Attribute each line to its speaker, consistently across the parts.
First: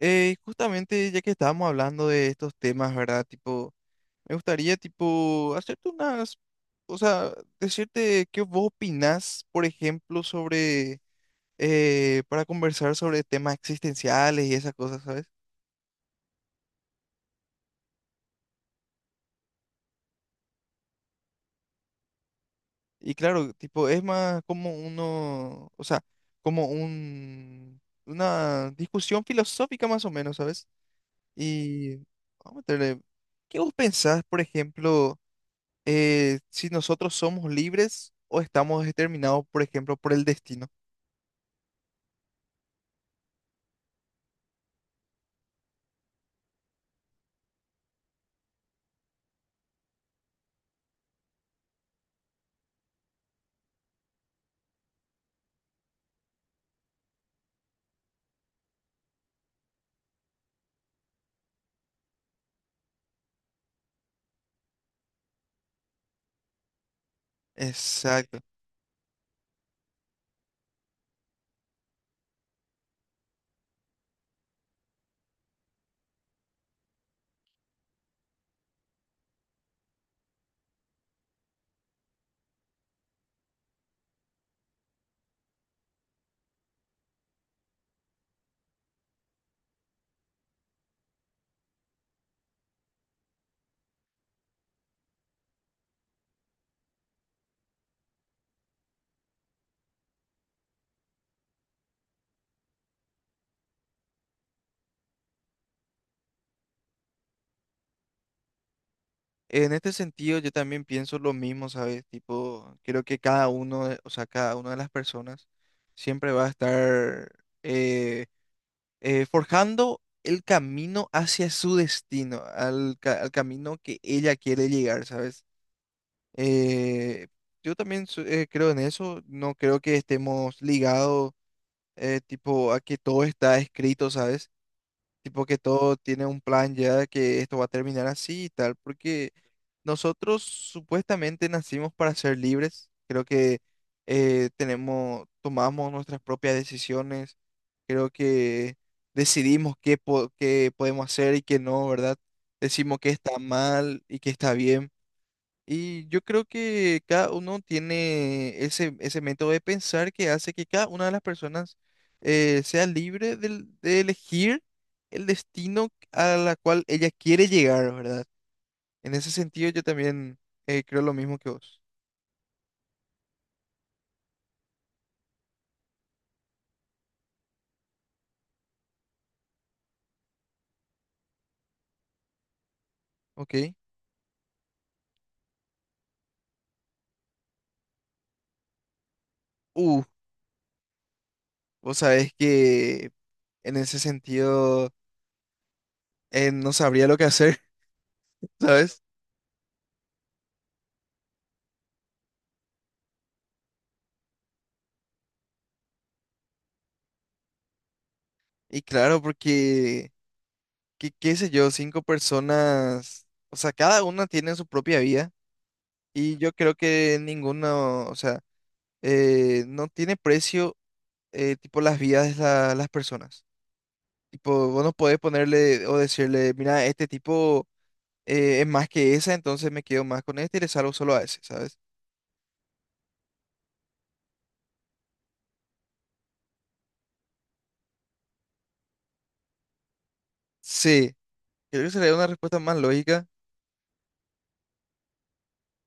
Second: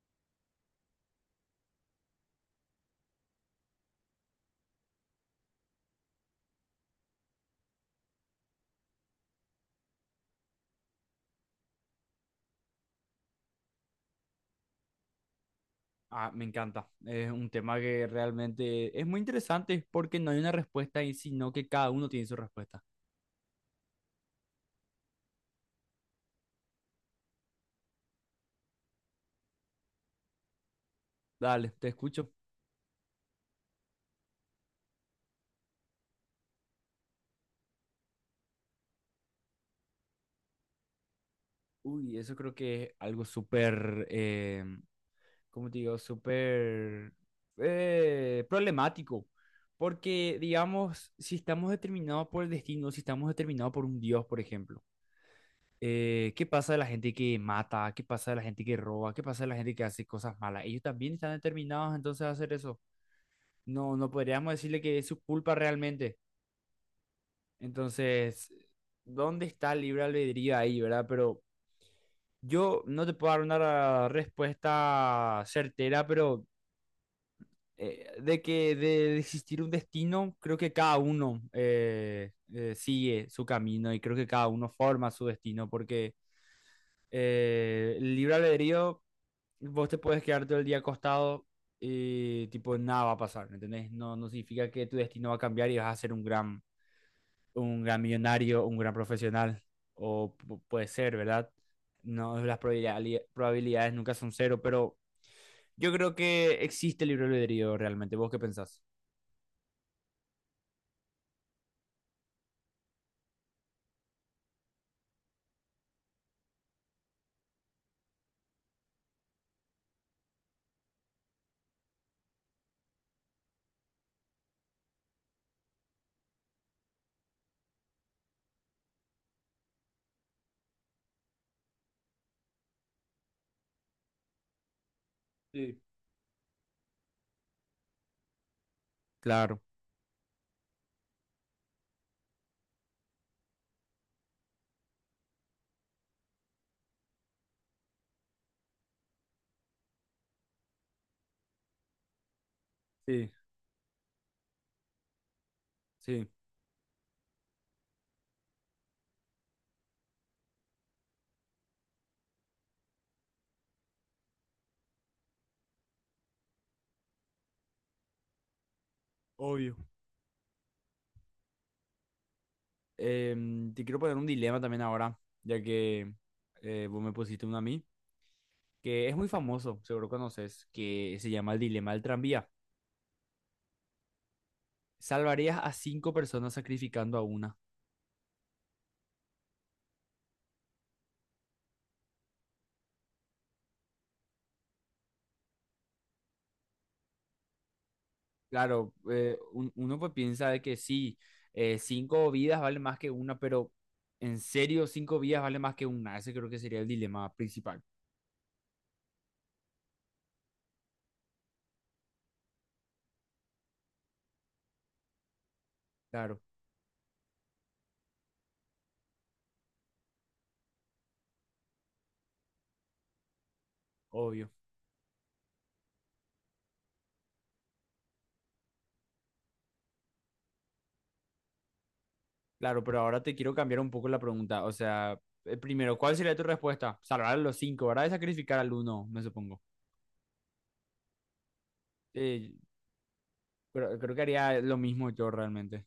Speaker 1: Justamente ya que estábamos hablando de estos temas, ¿verdad? Tipo, me gustaría, tipo, hacerte unas, o sea, decirte qué vos opinás, por ejemplo, sobre, para conversar sobre temas existenciales y esas cosas, ¿sabes?
Speaker 2: Ah, me encanta. Es un tema que realmente es muy interesante porque no hay una respuesta ahí, sino que cada uno tiene su respuesta.
Speaker 1: Y claro, tipo, es más como uno, o sea, como un, una discusión filosófica más o menos, ¿sabes?
Speaker 2: Dale, te
Speaker 1: Y
Speaker 2: escucho.
Speaker 1: vamos a meterle, ¿qué vos pensás, por ejemplo? Si nosotros somos libres o estamos determinados, por ejemplo, por el destino.
Speaker 2: Uy, eso creo que es algo súper, ¿cómo te digo? Súper problemático. Porque, digamos, si estamos determinados por el destino, si estamos determinados por un Dios, por ejemplo, ¿qué pasa de la gente que mata? ¿Qué pasa de la gente que roba? ¿Qué pasa de la gente que hace cosas malas? Ellos también están determinados entonces a hacer eso. No, no podríamos decirle que es su culpa realmente.
Speaker 1: Exacto.
Speaker 2: Entonces, ¿dónde está el libre albedrío ahí, verdad? Pero yo no te puedo dar una respuesta certera, pero de que de existir un destino, creo que cada uno sigue su camino y creo que cada uno forma su destino, porque el libre albedrío, vos te puedes quedar todo el día acostado y tipo nada va a pasar, ¿entendés? No, no significa que tu destino va a cambiar y vas a ser un gran millonario, un gran profesional, o puede ser, ¿verdad? No, las probabilidades nunca son cero, pero yo creo que existe el libre albedrío realmente. ¿Vos qué pensás?
Speaker 1: En este sentido, yo también pienso lo mismo, ¿sabes? Tipo, creo que cada uno, o sea, cada una de las personas siempre va a estar eh, forjando el camino hacia su destino, al, al camino que ella quiere llegar, ¿sabes? Eh, yo también creo en eso, no creo que estemos ligados tipo a que todo está escrito, ¿sabes? Tipo que
Speaker 2: Sí,
Speaker 1: todo tiene un plan ya, que esto va a terminar así y tal, porque
Speaker 2: claro,
Speaker 1: nosotros supuestamente nacimos para ser libres. Creo que tomamos nuestras propias decisiones. Creo que decidimos qué, qué podemos hacer y qué no, ¿verdad? Decimos qué
Speaker 2: sí,
Speaker 1: está mal y qué está bien. Y yo
Speaker 2: sí.
Speaker 1: creo que cada uno tiene ese método de pensar que hace que cada una de las personas sea libre de, elegir el destino a la cual ella quiere llegar, ¿verdad? En ese sentido
Speaker 2: Obvio.
Speaker 1: yo también creo lo mismo que vos,
Speaker 2: Te quiero poner un dilema también ahora, ya que vos me pusiste uno a mí, que es muy famoso, seguro conoces, que se llama el dilema del tranvía.
Speaker 1: ¿ok?
Speaker 2: ¿Salvarías a cinco personas sacrificando a una?
Speaker 1: Uh, vos sabés que en ese sentido no sabría lo que hacer,
Speaker 2: Claro,
Speaker 1: ¿sabes?
Speaker 2: uno pues piensa de que sí, cinco vidas vale más que una, pero en serio, cinco vidas vale más que una. Ese creo que sería el dilema principal.
Speaker 1: Y claro, porque, qué sé yo, cinco personas, o sea, cada una tiene su propia vida. Y
Speaker 2: Claro,
Speaker 1: yo creo que ninguno, o sea, no tiene precio, tipo, las vidas de las personas.
Speaker 2: obvio.
Speaker 1: Tipo, vos no podés ponerle o decirle, mira, este tipo es más que esa, entonces me quedo más con este y le salgo solo a ese, ¿sabes?
Speaker 2: Claro, pero ahora te quiero cambiar un poco la pregunta. O sea, primero, ¿cuál sería tu respuesta? Salvar a los cinco, ¿verdad? Y sacrificar al uno, me supongo.
Speaker 1: Sí, creo que sería una
Speaker 2: Eh,
Speaker 1: respuesta más lógica.
Speaker 2: creo que haría lo mismo yo realmente.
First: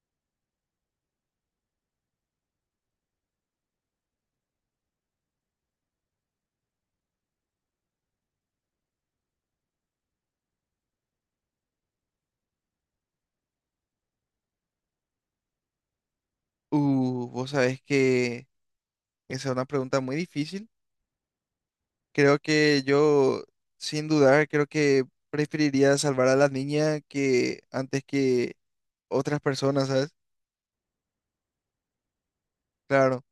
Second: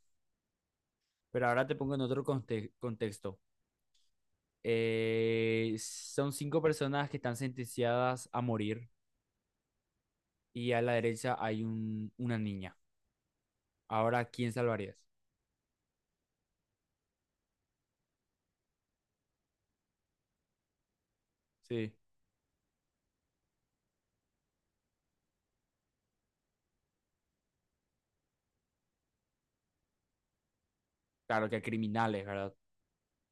Speaker 2: Pero ahora te pongo en otro contexto. Son cinco personas que están sentenciadas a morir y a la derecha hay una niña. Ahora, ¿a ¿quién salvarías?
Speaker 1: Vos sabés que esa es una pregunta muy difícil.
Speaker 2: Sí.
Speaker 1: Creo que yo, sin dudar, creo que preferiría salvar a la niña que antes que otras personas, ¿sabes?
Speaker 2: Claro que a criminales, ¿verdad?
Speaker 1: Claro.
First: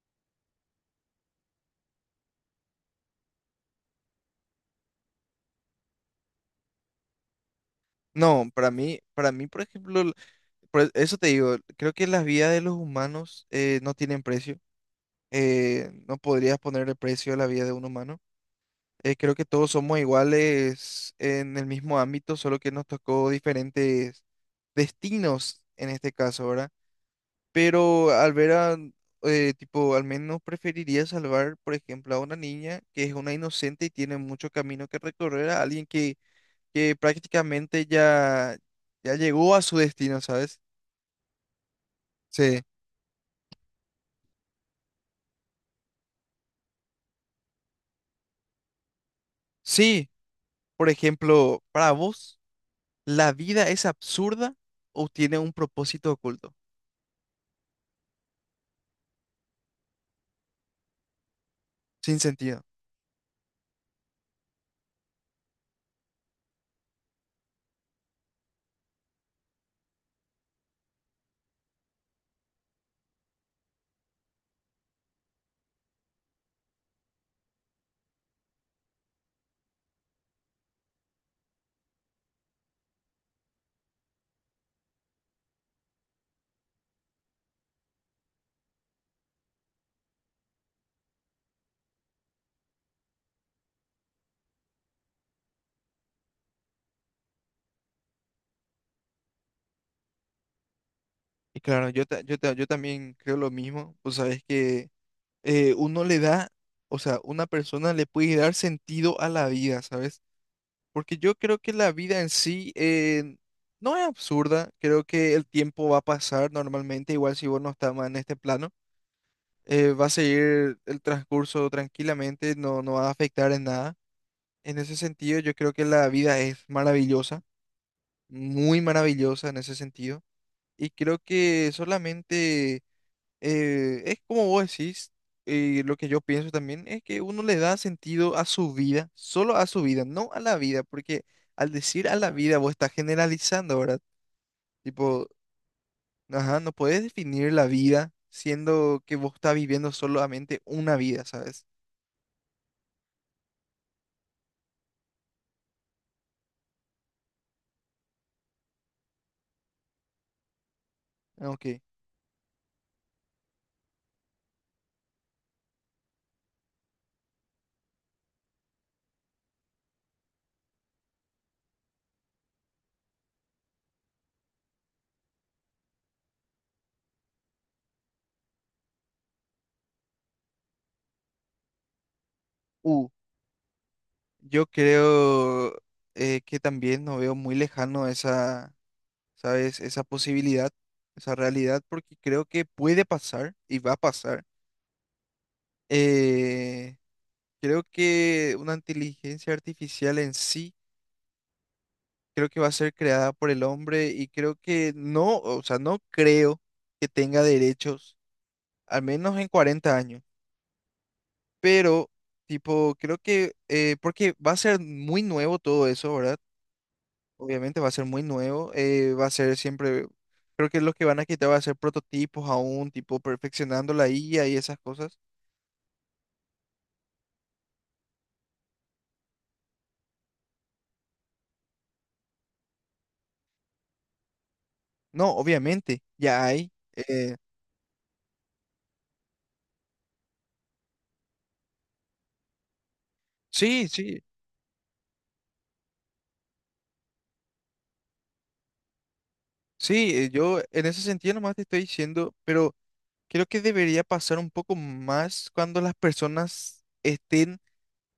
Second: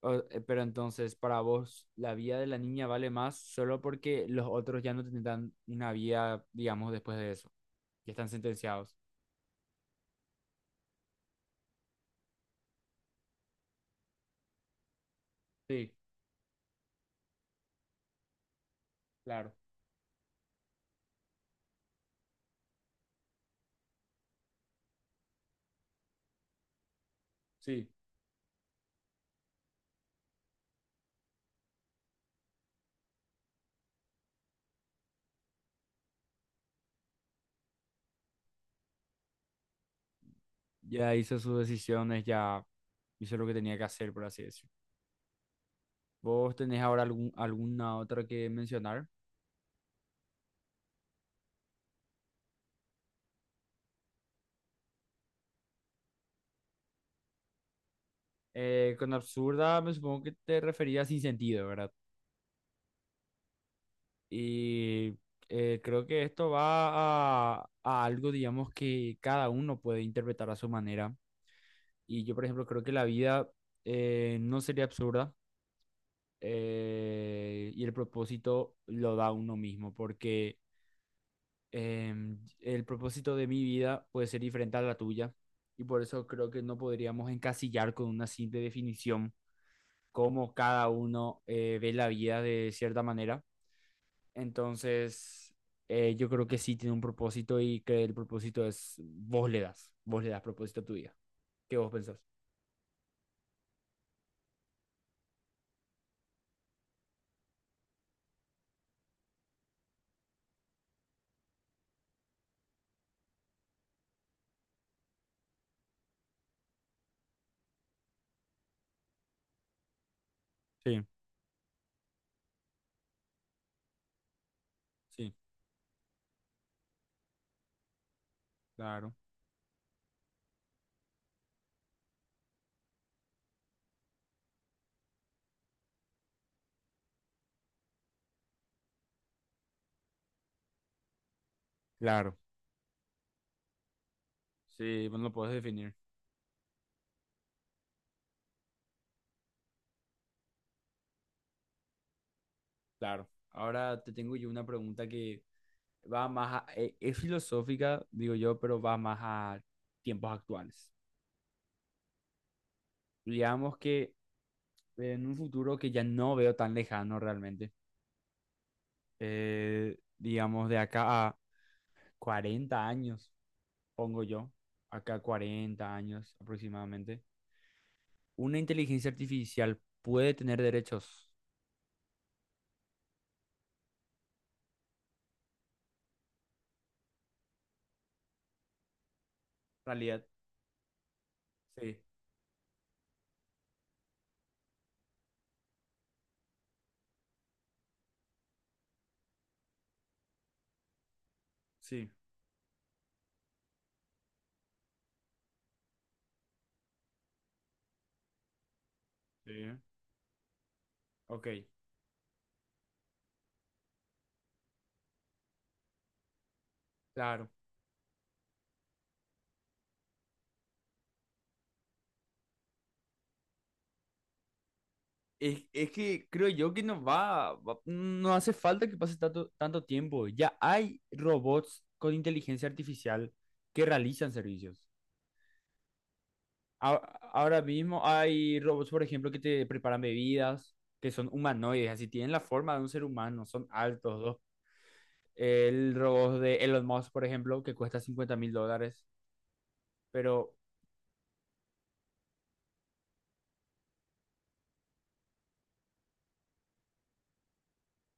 Speaker 2: Pero entonces, para vos, la vida de la niña vale más solo porque los otros ya no tendrán una vida, digamos, después de eso. Ya están
Speaker 1: No, para
Speaker 2: sentenciados.
Speaker 1: mí, para mí, por ejemplo, eso te digo, creo que las vidas de los humanos no tienen precio.
Speaker 2: Sí,
Speaker 1: No podrías ponerle precio a la vida de un humano. Creo que
Speaker 2: claro.
Speaker 1: todos somos iguales en el mismo ámbito, solo que nos tocó diferentes destinos en este caso, ¿verdad?
Speaker 2: Sí.
Speaker 1: Pero al ver a, tipo, al menos preferiría salvar, por ejemplo, a una niña que es una inocente y tiene mucho camino que recorrer a alguien que prácticamente ya llegó a su destino, ¿sabes?
Speaker 2: Ya hizo sus decisiones,
Speaker 1: Sí.
Speaker 2: ya hizo lo que tenía que hacer, por así decirlo. ¿Vos tenés ahora alguna otra que mencionar?
Speaker 1: Sí, por ejemplo, para vos, ¿la vida es absurda o tiene un propósito oculto,
Speaker 2: Con absurda me supongo que te referías sin sentido, ¿verdad?
Speaker 1: sin sentido?
Speaker 2: Y creo que esto va a algo, digamos, que cada uno puede interpretar a su manera. Y yo, por ejemplo, creo que la vida no sería absurda y el propósito lo da uno mismo, porque el propósito de mi vida puede ser diferente a la tuya. Y por eso creo que no podríamos encasillar con una simple definición cómo cada uno ve la vida de cierta manera. Entonces, yo creo que sí tiene un propósito y que el propósito es vos le das, propósito a tu vida.
Speaker 1: Y
Speaker 2: ¿Qué
Speaker 1: claro,
Speaker 2: vos pensás?
Speaker 1: yo también creo lo mismo, pues sabes que uno le da, o sea, una persona le puede dar sentido a la vida, ¿sabes? Porque yo creo que la vida en sí no es absurda, creo que el tiempo va a pasar normalmente, igual si vos no estás más en este plano. Va a seguir el
Speaker 2: Sí,
Speaker 1: transcurso tranquilamente, no va a afectar en nada. En ese
Speaker 2: sí,
Speaker 1: sentido, yo creo que la vida es maravillosa, muy
Speaker 2: claro,
Speaker 1: maravillosa en ese sentido. Y creo que solamente es como vos decís, lo que yo pienso también es que uno le da sentido a su vida, solo a su vida, no a la vida, porque al decir a la
Speaker 2: claro.
Speaker 1: vida vos estás generalizando, ¿verdad?
Speaker 2: Sí, bueno,
Speaker 1: Tipo,
Speaker 2: lo puedes definir.
Speaker 1: ajá, no puedes definir la vida siendo que vos estás viviendo solamente una vida, ¿sabes?
Speaker 2: Claro. Ahora te tengo yo una pregunta que va más a, es filosófica, digo yo, pero va más a tiempos actuales.
Speaker 1: Ok.
Speaker 2: Digamos que en un futuro que ya no veo tan lejano realmente, digamos de acá a 40 años, pongo yo, acá 40 años aproximadamente, una inteligencia artificial puede tener derechos.
Speaker 1: Uh, yo creo que también no veo muy lejano esa, ¿sabes? Esa
Speaker 2: Realidad.
Speaker 1: posibilidad, esa realidad,
Speaker 2: Sí,
Speaker 1: porque creo que puede pasar y va a pasar. Eh, creo que una inteligencia artificial en sí,
Speaker 2: sí,
Speaker 1: creo que va a ser creada por el hombre y creo que no, o sea, no creo que tenga derechos, al menos en
Speaker 2: sí.
Speaker 1: 40 años,
Speaker 2: Ok,
Speaker 1: pero tipo, creo que, porque va a ser muy nuevo todo eso, ¿verdad?
Speaker 2: claro.
Speaker 1: Obviamente va a ser muy nuevo, va a ser siempre, creo que lo que van a quitar va a ser prototipos aún, tipo perfeccionando la IA y esas cosas.
Speaker 2: Es que creo yo que no no hace falta que pase tanto, tanto tiempo. Ya hay robots con inteligencia artificial que realizan servicios.
Speaker 1: No, obviamente, ya hay.
Speaker 2: A- Ahora mismo hay robots, por ejemplo, que te preparan bebidas, que son humanoides, así tienen la forma de un ser humano, son
Speaker 1: Sí, sí,
Speaker 2: altos. El robot de Elon Musk, por ejemplo, que cuesta 50.000 dólares.
Speaker 1: sí,
Speaker 2: Pero,
Speaker 1: yo en ese sentido nomás te estoy diciendo, pero creo que debería pasar un poco más cuando las personas estén,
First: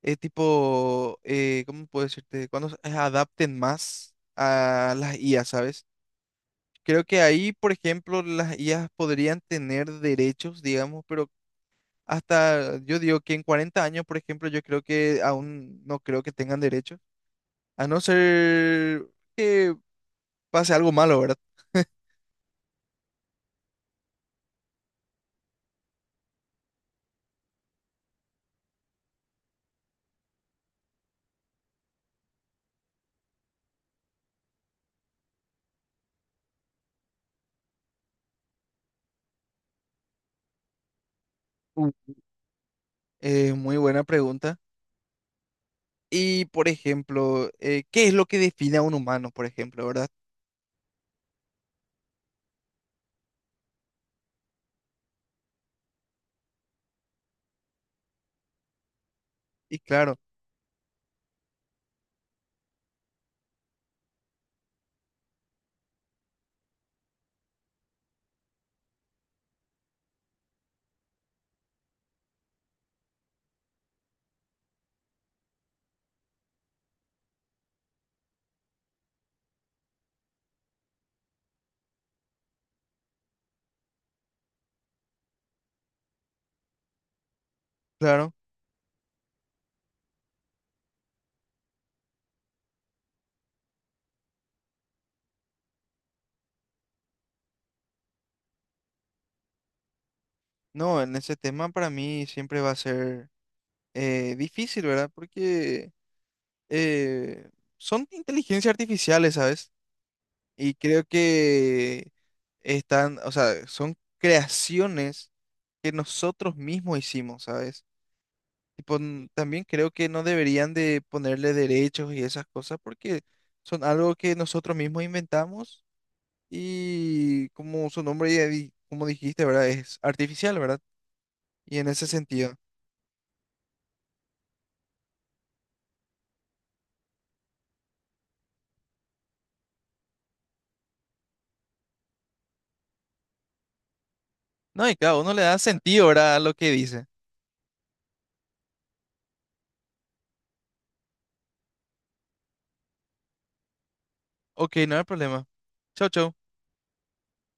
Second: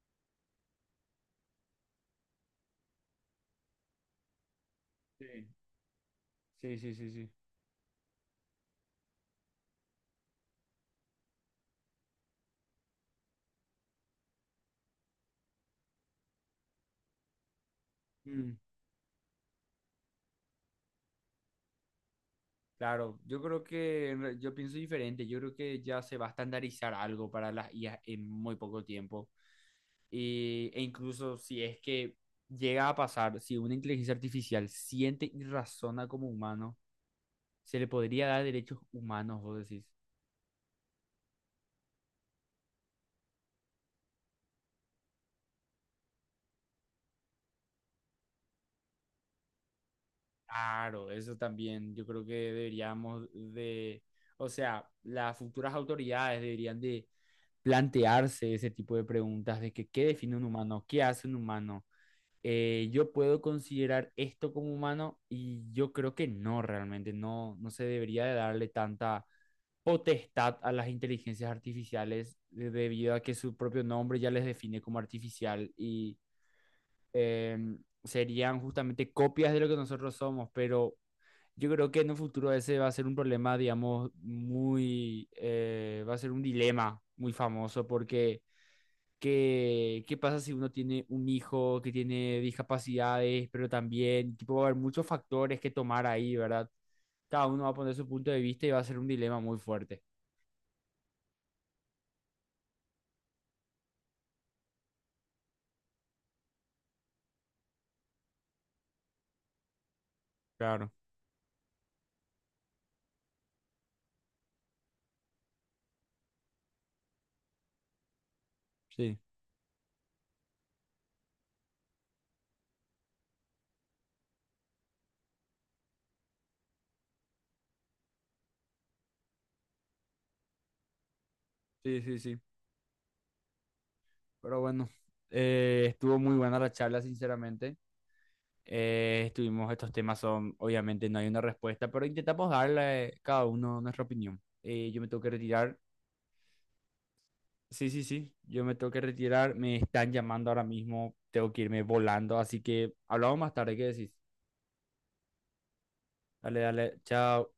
Speaker 1: ¿cómo puedo decirte? Cuando se adapten más a las
Speaker 2: sí,
Speaker 1: IA, ¿sabes?
Speaker 2: sí, sí,
Speaker 1: Creo
Speaker 2: sí,
Speaker 1: que
Speaker 2: sí.
Speaker 1: ahí, por ejemplo, las IAs podrían tener derechos, digamos, pero hasta yo digo que en 40 años, por ejemplo, yo creo que aún no creo que tengan derechos, a no
Speaker 2: mm,
Speaker 1: ser que pase algo malo, ¿verdad?
Speaker 2: claro, yo creo que en yo pienso diferente. Yo creo que ya se va a estandarizar algo para las IA en muy poco tiempo. E incluso si es que llega a pasar, si una inteligencia artificial siente y razona como humano, se le podría dar derechos humanos, vos decís.
Speaker 1: Mm. Muy buena pregunta. Y, por ejemplo, ¿qué es lo que define a un humano, por ejemplo, verdad?
Speaker 2: Claro, eso también yo creo que deberíamos de, o sea, las futuras autoridades deberían de plantearse ese tipo de preguntas de
Speaker 1: Y
Speaker 2: que qué
Speaker 1: claro,
Speaker 2: define un humano, qué hace un humano. Yo puedo considerar esto como humano y yo creo que no, realmente no, no se debería de darle tanta potestad a las inteligencias artificiales debido a que su propio nombre ya les define como artificial y eh, serían justamente copias de lo que nosotros somos, pero yo creo que en un futuro ese va a ser un problema, digamos, muy, va a ser un dilema muy famoso
Speaker 1: claro,
Speaker 2: porque... ¿Qué pasa si uno tiene un hijo que tiene discapacidades, pero también, tipo, va a haber muchos factores que tomar ahí, ¿verdad? Cada uno va a poner su punto de vista y va a ser un dilema muy fuerte.
Speaker 1: no, en ese tema para mí siempre va a ser difícil, ¿verdad? Porque eh, son inteligencias artificiales, ¿sabes? Y
Speaker 2: Claro,
Speaker 1: creo que están, o sea, son creaciones que nosotros mismos hicimos, ¿sabes? Tipo,
Speaker 2: sí,
Speaker 1: también creo que no deberían de ponerle derechos y esas cosas porque son algo que nosotros mismos inventamos y como su nombre ya como dijiste, ¿verdad? Es artificial, ¿verdad? Y en
Speaker 2: sí,
Speaker 1: ese
Speaker 2: sí, sí.
Speaker 1: sentido.
Speaker 2: Pero bueno, estuvo muy buena la charla, sinceramente. Estuvimos, estos temas son, obviamente no hay una respuesta, pero intentamos darle cada uno nuestra opinión.
Speaker 1: No, y
Speaker 2: Yo me
Speaker 1: cada
Speaker 2: tengo que
Speaker 1: uno le da
Speaker 2: retirar.
Speaker 1: sentido, ¿verdad? A lo que dice.
Speaker 2: Sí, sí, sí, yo me tengo que retirar. Me están llamando ahora mismo, tengo que irme volando, así que hablamos más tarde, ¿qué decís?
Speaker 1: Ok, no hay problema. Chau, chau.
Speaker 2: Dale, dale, chao.